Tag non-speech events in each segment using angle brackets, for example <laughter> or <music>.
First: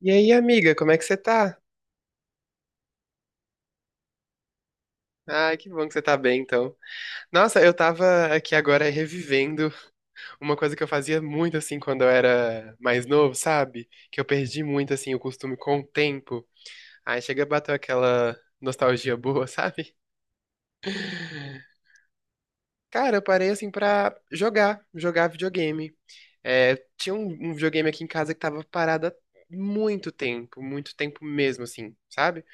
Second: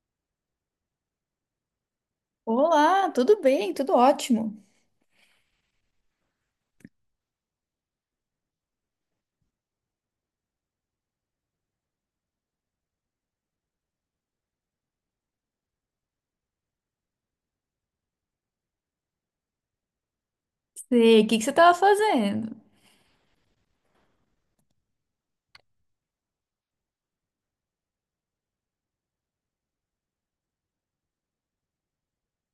E aí, amiga, como é que você tá? Olá, tudo bem? Tudo ótimo. Ai, que bom que você tá bem, então. Nossa, eu tava aqui agora revivendo uma coisa que eu fazia muito, assim, quando eu era mais novo, sabe? Que eu perdi muito, assim, o costume com o tempo. Aí chega a bater aquela nostalgia boa, <laughs> sabe? Sei, o que que você estava fazendo? Cara, eu parei, assim, pra jogar videogame. É, tinha um, videogame aqui em casa que tava parado há muito tempo mesmo, assim, sabe?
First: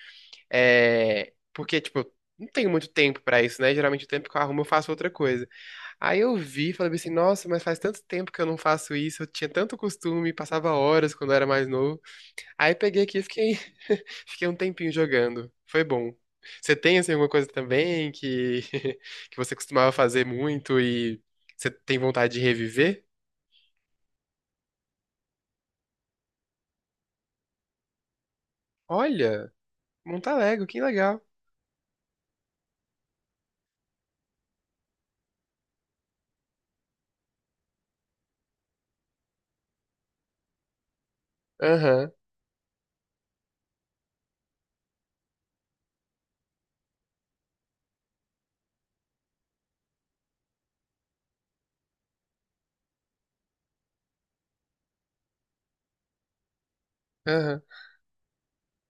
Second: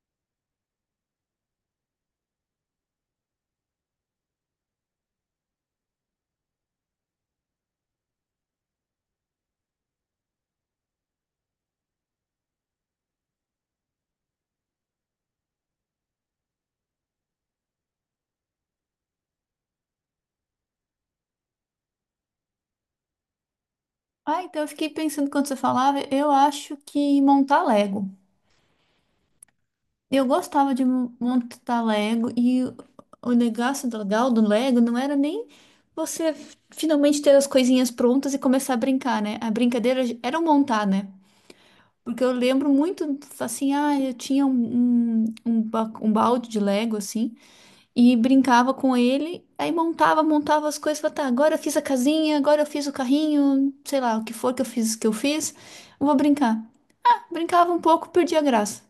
É, porque, tipo, eu não tenho muito tempo pra isso, né? Geralmente o tempo que eu arrumo eu faço outra coisa. Aí eu vi, e falei assim, nossa, mas faz tanto tempo que eu não faço isso, eu tinha tanto costume, passava horas quando eu era mais novo. Aí peguei aqui e fiquei, <laughs> fiquei um tempinho jogando. Foi bom. Você tem, assim, alguma coisa também que, <laughs> que você costumava fazer muito e você tem vontade de reviver? Ah, então eu fiquei pensando quando você falava, eu acho que montar Lego. Olha, Eu monta Lego, gostava que de legal. montar Lego e o negócio legal do Lego não era nem você finalmente ter as coisinhas prontas e começar a brincar, né? A brincadeira era o montar, né? Aham, Porque eu lembro muito assim, ah, eu tinha um um balde de Lego assim. E brincava com ele, aí montava, montava as coisas, falava, tá, agora eu fiz a casinha, agora eu fiz o carrinho, sei lá, o que for que eu fiz, eu vou brincar. aham, Brincava um pouco, perdia a graça.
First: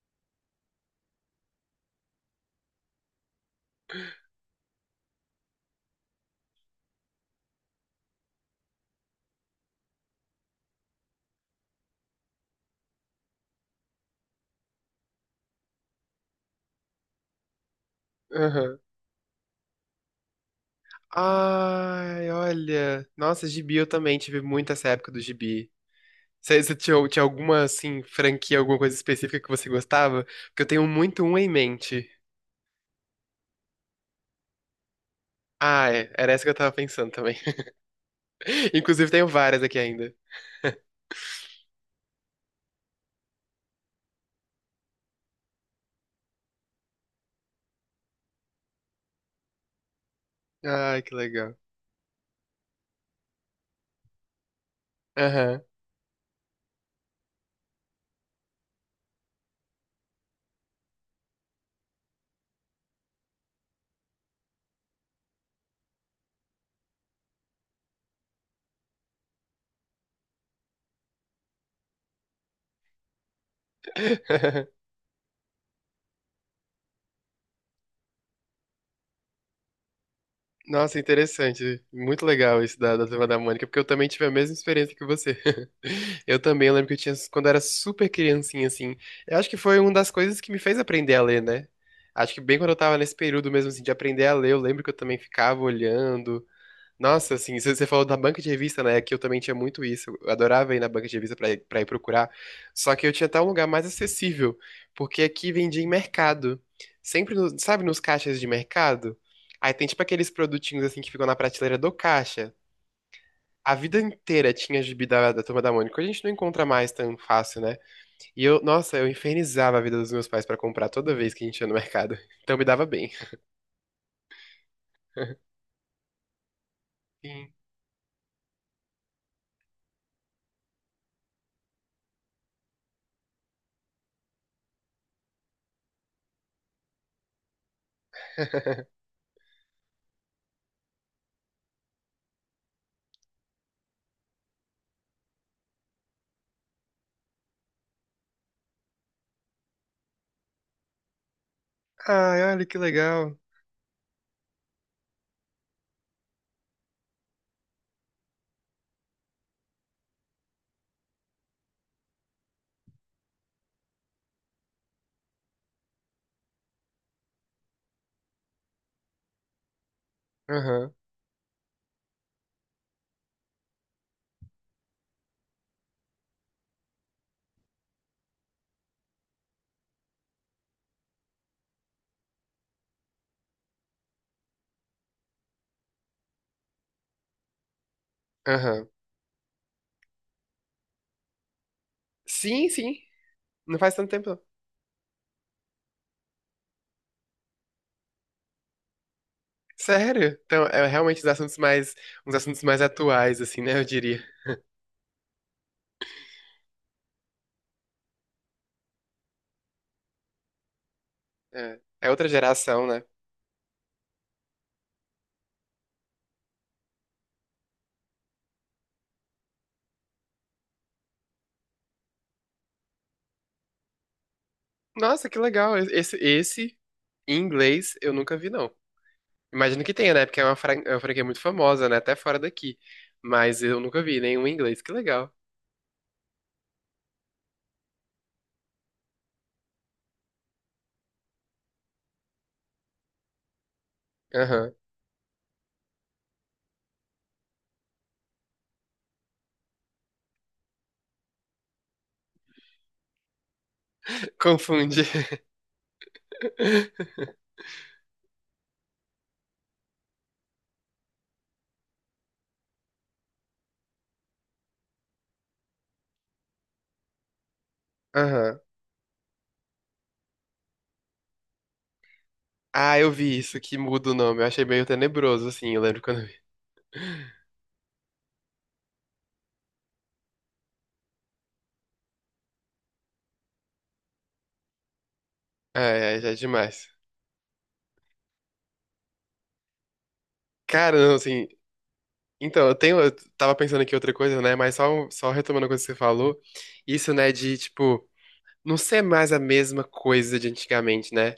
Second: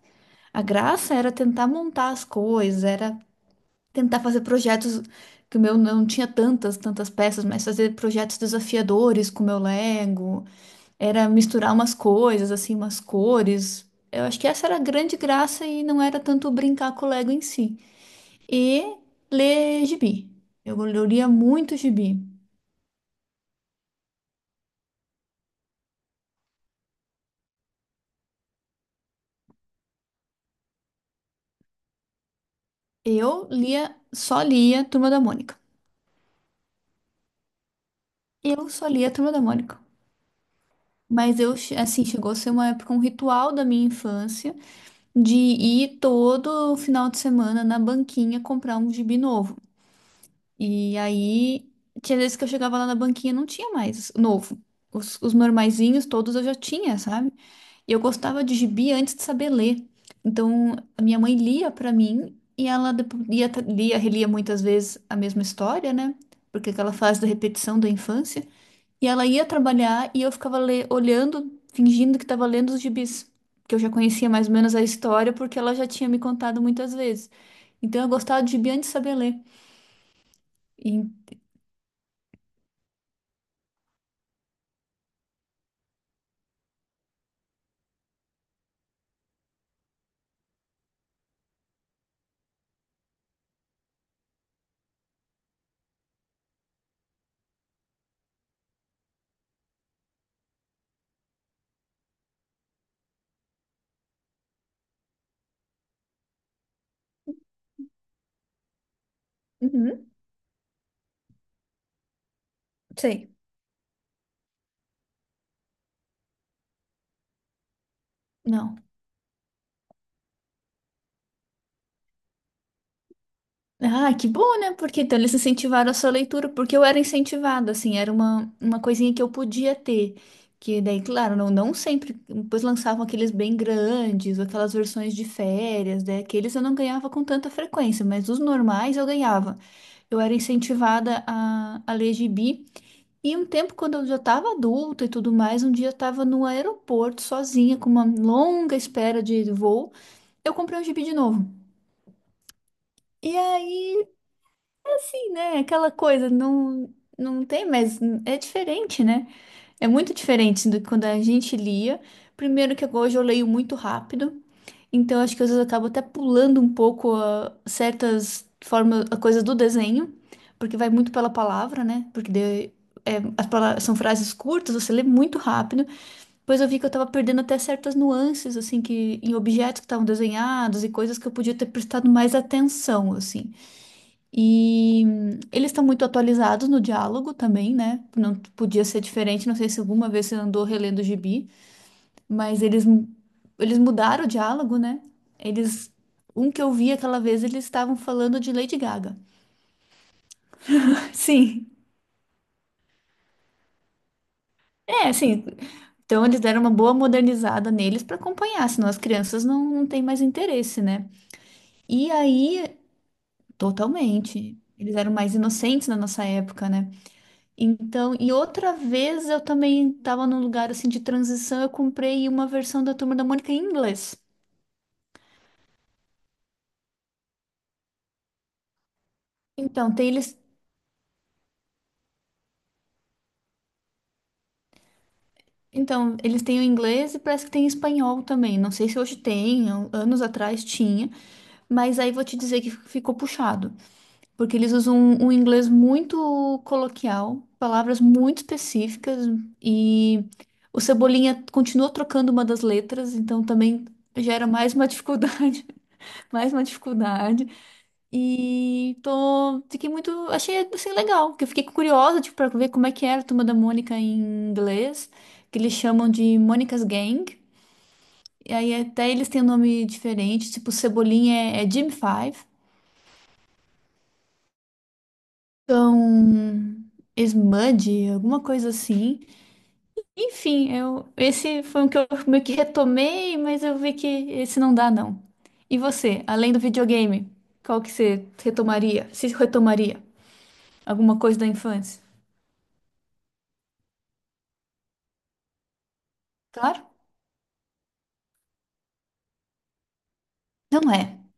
A graça era tentar montar as coisas, era tentar fazer projetos que o meu não tinha tantas peças, mas fazer projetos desafiadores com o meu Lego, era misturar umas coisas, assim, umas cores. Eu acho que essa era a grande graça e não era tanto brincar com o Lego em si aham. e ler gibi. Eu lia muito gibi. Ai, olha. Nossa, gibi, eu também tive muito essa época do gibi. Você tinha, alguma, assim, franquia, alguma coisa específica que você gostava? Porque eu tenho muito uma em mente. Eu lia, só lia Turma da Mônica. Ah, é. Era essa que eu tava pensando também. Eu <laughs> só lia Inclusive, tenho Turma da várias aqui Mônica. ainda. Mas eu, assim, chegou a ser uma época, um ritual da minha infância de ir todo final de semana na banquinha comprar um gibi novo. E Ai, que legal. aí, tinha vezes que eu chegava lá na banquinha, não tinha mais novo. Os Aham. normaizinhos todos eu já tinha, sabe? E eu gostava de gibi antes de saber ler. Então, a minha mãe lia pra mim e ela lia, relia muitas vezes a mesma história, né? Porque aquela fase da repetição da infância. E ela ia trabalhar e eu ficava olhando, fingindo que estava lendo os gibis. Que eu já conhecia mais ou menos a <laughs> história porque ela já tinha me contado muitas vezes. Então, eu gostava de gibi antes de saber ler. Nossa, E- interessante. Muito legal isso da, Turma da Mônica, porque eu também tive a mesma experiência que você. <laughs> Eu também lembro que eu tinha, quando eu era super criancinha, assim. Eu acho que foi uma das coisas que me fez aprender a ler, né? Acho que bem quando eu tava nesse período mesmo, assim, de aprender a ler, eu lembro que eu também ficava olhando. Nossa, assim, você falou da banca de revista, né? Que eu também tinha muito isso. Eu adorava ir na banca de revista pra ir procurar. Só que eu tinha até um lugar mais acessível, porque aqui vendia em mercado. Sempre, no- sabe, nos caixas de mercado? Aí tem tipo Uhum. aqueles produtinhos assim que ficam na prateleira do caixa. Sei, A vida inteira tinha gibi da, Turma da Mônica. Hoje a gente não encontra mais tão fácil, né? E eu, não. nossa, eu infernizava a vida dos meus pais pra comprar toda vez que a gente ia no mercado. <laughs> Então me dava bem. Ah, que bom, né? Porque então eles <laughs> incentivaram a sua leitura, porque eu era Sim. incentivada, assim, era uma coisinha que eu podia ter. Que daí, claro, não sempre, depois lançavam aqueles bem grandes, aquelas versões de férias, né? Aqueles eu não ganhava com tanta frequência, mas os normais eu ganhava. Eu era incentivada a ler gibi. E um tempo, quando eu já estava adulta e tudo mais, um dia eu estava no aeroporto sozinha, com uma longa espera de voo, eu comprei um gibi de novo. Ai, olha que legal. E aí, né? Aquela coisa, não, não tem mas é diferente, né? É muito diferente do que quando a gente lia. Primeiro que hoje eu leio muito rápido, então acho que às vezes eu acabo até pulando um pouco certas formas, a coisa do desenho, porque vai Aham, muito pela palavra, né? É, as palavras, são frases curtas, você lê muito rápido. Depois eu vi que eu tava perdendo até certas nuances, assim, que em objetos que estavam desenhados e coisas que eu podia ter prestado mais atenção, assim. E eles estão muito atualizados no diálogo também, né? Não podia aham. ser diferente, não sei se alguma vez você andou relendo o gibi, mas Sim, sim. Eles Não faz tanto mudaram o tempo, não. diálogo, né? Eles. Um que eu vi aquela vez, eles estavam falando de Lady Gaga. Sério? Então, é <laughs> realmente os assuntos Sim, uns assuntos mais atuais, assim, né? Eu diria. é, sim. Então eles deram uma boa modernizada neles para acompanhar, senão as crianças não têm mais interesse, né? É, é E outra aí, geração, né? totalmente. Eles eram mais inocentes na nossa época, né? Então, e outra vez eu também estava num lugar assim de transição, eu comprei uma versão da Turma da Mônica em inglês. Nossa, que legal. Esse, em inglês, eu nunca vi, não. Imagino Então, que tem tenha, né? eles, Porque é uma franquia muito famosa, né? Até fora daqui. Mas eu nunca vi nenhum em inglês. Que legal. então, eles têm o inglês e parece que tem espanhol também. Não sei se hoje tem, anos atrás tinha, mas aí vou te dizer que ficou puxado, porque eles Aham. usam um inglês muito coloquial, palavras muito específicas e o Cebolinha continua trocando uma das letras, então também <laughs> gera mais uma <laughs> Confunde. dificuldade, mais uma <laughs> dificuldade. E tô, fiquei muito, achei assim legal, porque eu fiquei curiosa, tipo, para ver como é que era a Turma da Mônica em inglês, que eles chamam de Mônica's Gang. E Aham. aí até eles têm um nome diferente, tipo Cebolinha é Jim Five, Ah, eu vi isso, que muda o nome. Eu achei meio tenebroso, assim. Eu lembro quando eu vi. então Smudge, alguma coisa assim. Enfim, eu esse foi um que eu meio que retomei, mas eu vi que esse não dá não. E Ah, é, você, já é além do demais. videogame, qual que você retomaria? Se retomaria Cara, não, alguma coisa da assim, infância? então, eu tenho, eu tava pensando aqui outra coisa, né? Mas só retomando a coisa que você falou, Claro. isso, né, de, tipo, não ser mais a mesma coisa de Não antigamente, é, né?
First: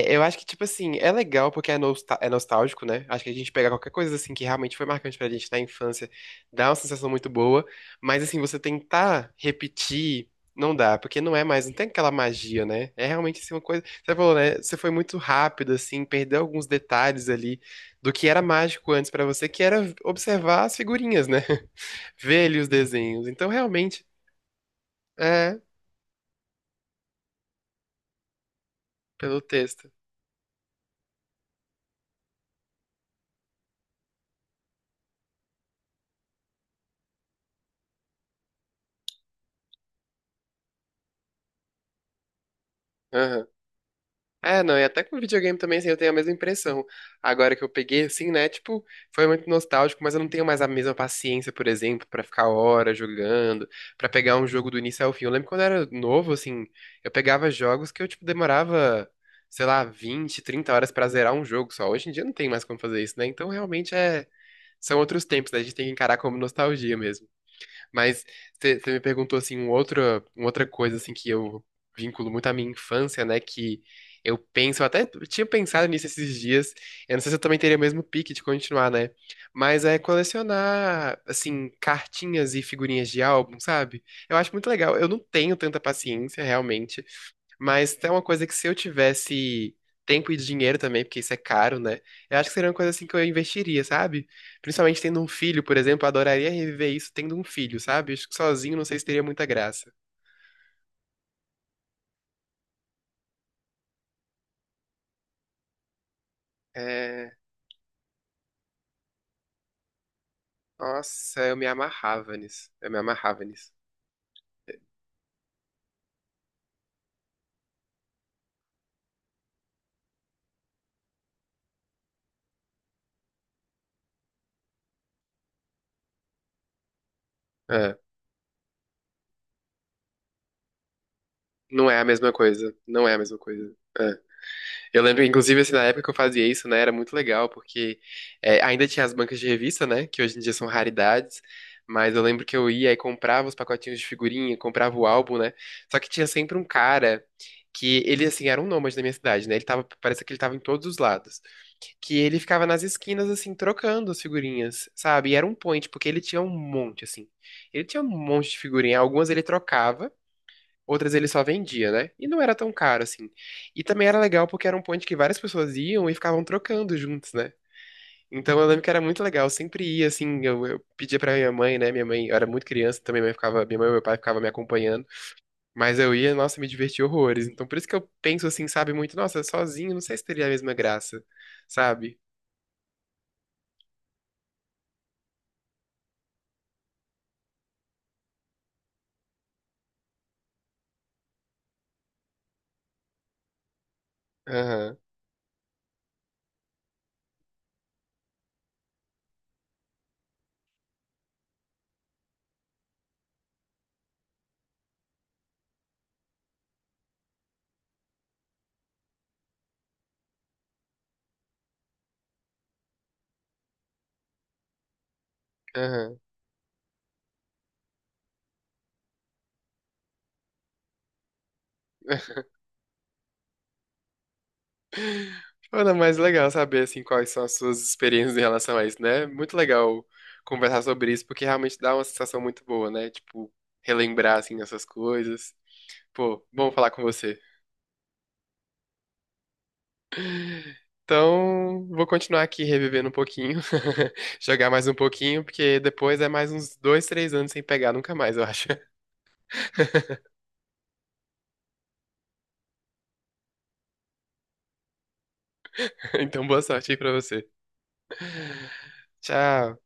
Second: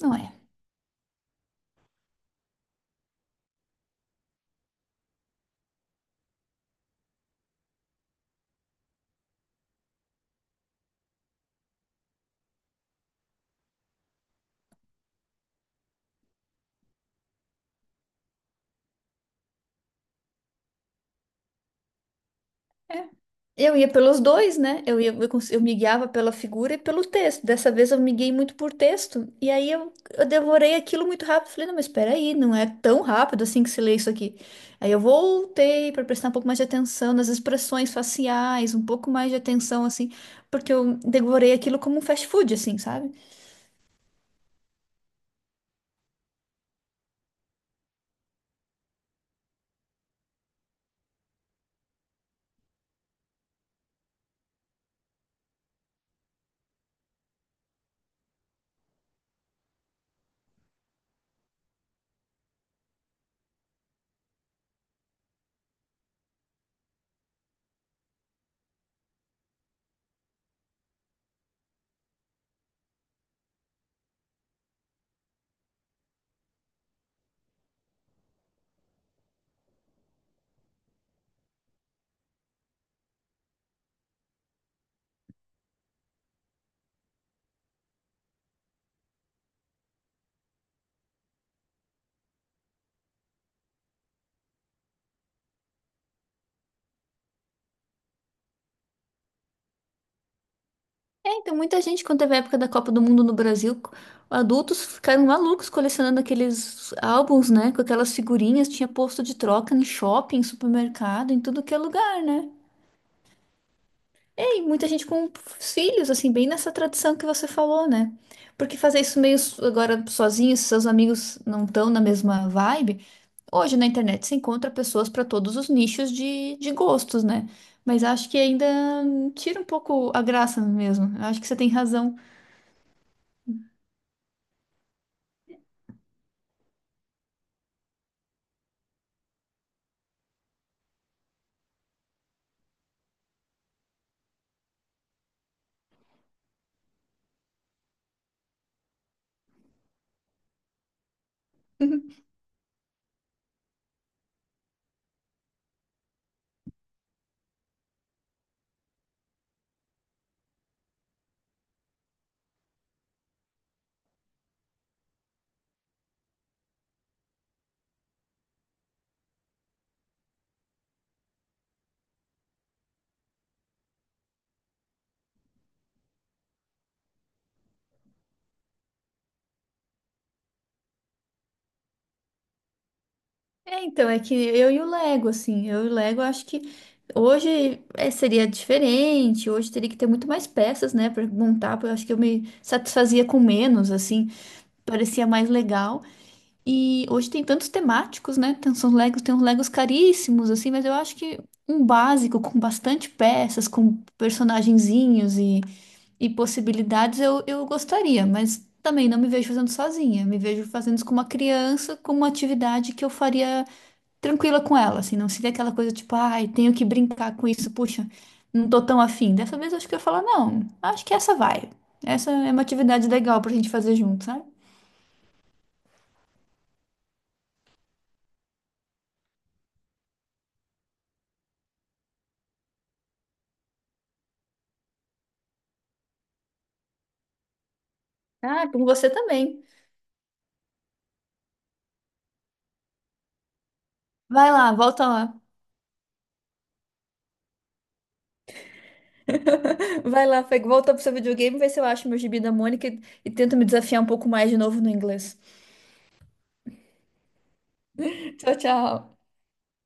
não eu é. acho que, tipo assim, é legal porque é, nostal- é nostálgico, né? Acho que a gente pega qualquer coisa, assim, que realmente foi marcante pra gente na infância, dá uma sensação muito boa, mas, assim, você tentar repetir, não dá, porque não é mais, não tem aquela magia, né? É realmente, assim, uma coisa. Você falou, né? Você foi muito rápido, assim, perdeu alguns detalhes ali do que era mágico antes pra você, que era observar as figurinhas, né? <laughs> Ver ali os É. desenhos. Então, Eu ia realmente, pelos dois, né? Eu ia, eu, é, eu me guiava pela figura e pelo texto. Dessa vez eu me guiei muito por texto. pelo E aí texto. Eu devorei aquilo muito rápido. Falei, não, mas espera aí, não é tão rápido assim que se lê isso aqui. Aí eu voltei para prestar um pouco mais de atenção nas expressões faciais, um pouco mais de atenção, assim, porque eu devorei aquilo como um fast food, assim, sabe? É, não, e até com videogame também, assim, eu tenho a mesma impressão. Agora que eu peguei, assim, né, tipo, foi muito nostálgico, mas eu não tenho mais a mesma paciência, por exemplo, pra ficar horas jogando, pra pegar um jogo do início ao fim. Eu lembro quando eu era novo, assim, eu pegava jogos que eu, tipo, demorava, sei lá, 20, 30 horas pra zerar um jogo só. Hoje em dia não tem mais como fazer isso, né? Então, realmente, é, são outros tempos, né? A gente tem que encarar como nostalgia mesmo. Mas você me perguntou assim uma outra coisa assim que eu vinculo muito à minha infância, né? Que eu penso, eu até tinha pensado nisso esses dias. Eu não sei se eu também teria o mesmo pique de continuar, né? Mas é colecionar assim cartinhas e figurinhas de álbum, sabe? Eu acho muito legal. Eu não tenho tanta paciência realmente, mas é uma coisa que se eu tivesse tempo e dinheiro também, porque isso é caro, né? Eu acho que seria uma coisa assim que eu investiria, sabe? Principalmente tendo um filho, por exemplo, eu adoraria reviver isso tendo um filho, sabe? Acho que sozinho não sei se teria muita graça. É, então muita gente, quando teve a época da Copa do Mundo no Brasil, adultos ficaram malucos colecionando aqueles É. álbuns, né? Com aquelas figurinhas, tinha posto de troca em shopping, supermercado, em Nossa, eu tudo me que é lugar, amarrava né? nisso. Eu me amarrava nisso. E aí, muita gente com filhos, assim, bem nessa tradição que você falou, né? Porque fazer isso meio agora sozinho, se seus amigos não estão na mesma vibe, hoje na internet se encontra pessoas para todos os nichos de gostos, né? É. Mas acho que ainda tira um pouco a graça mesmo. Acho que você tem Não é a razão. mesma coisa. Não é a mesma coisa. É. Eu lembro, inclusive, assim, na época que eu fazia isso, né, era muito legal, porque é, ainda tinha as bancas de revista, né, que hoje em dia são raridades, mas eu lembro que eu ia e comprava os pacotinhos de figurinha, comprava o álbum, né, só que tinha sempre um cara que ele, assim, era um nômade da minha cidade, né, ele tava, parece que ele tava em todos os lados, que <laughs> ele ficava nas esquinas, assim, trocando as figurinhas, sabe, e era um point, porque ele tinha um monte, assim, ele tinha um monte de figurinha, algumas ele trocava, outras ele só vendia, né? E não era tão caro assim. E também era legal porque era um ponto que várias pessoas iam e ficavam trocando juntos, né? Então eu lembro que era muito legal, eu sempre ia assim, eu pedia pra minha mãe, né? Minha mãe, eu era muito criança também, minha mãe e meu pai ficavam me acompanhando, mas eu ia, nossa, me divertia horrores. Então por isso que eu penso assim, sabe, muito, nossa, sozinho, não sei se teria a mesma graça, sabe? É, então, é que eu e o Lego, assim, eu e o Lego acho que hoje é, seria diferente, hoje teria que ter muito mais peças, né, pra montar, porque eu acho que eu me satisfazia com menos, assim, Aham, parecia mais legal. E hoje tem tantos temáticos, né? Tem uns Legos caríssimos, assim, mas eu acho que um básico com bastante peças, com personagenzinhos e possibilidades, eu gostaria, mas também não me vejo fazendo sozinha. Me vejo fazendo isso com uma criança, com uma atividade que eu faria tranquila com ela, assim, não seria aquela coisa tipo, aham. ai, tenho que brincar com isso, puxa, não tô tão afim. Dessa vez eu acho que eu ia falar, não, acho que essa vai. <laughs> Essa é uma atividade legal pra gente fazer junto, sabe? Ana, mas legal saber assim quais são as suas experiências em relação a isso, né? É muito legal conversar sobre isso, porque realmente dá uma sensação muito boa, né? Tipo, relembrar assim essas coisas. Pô, bom falar com você. Ah, com você também. Então, vou continuar aqui revivendo um pouquinho, <laughs> Vai lá, jogar mais um volta lá. pouquinho, porque depois é mais uns 2, 3 anos sem pegar nunca mais, eu acho. <laughs> <laughs> Vai lá, Fê, volta pro seu videogame, vê se eu acho meu gibi da Mônica e tento me desafiar um pouco mais de novo no inglês. Então, boa sorte aí pra você. <laughs> Tchau, tchau. Tchau.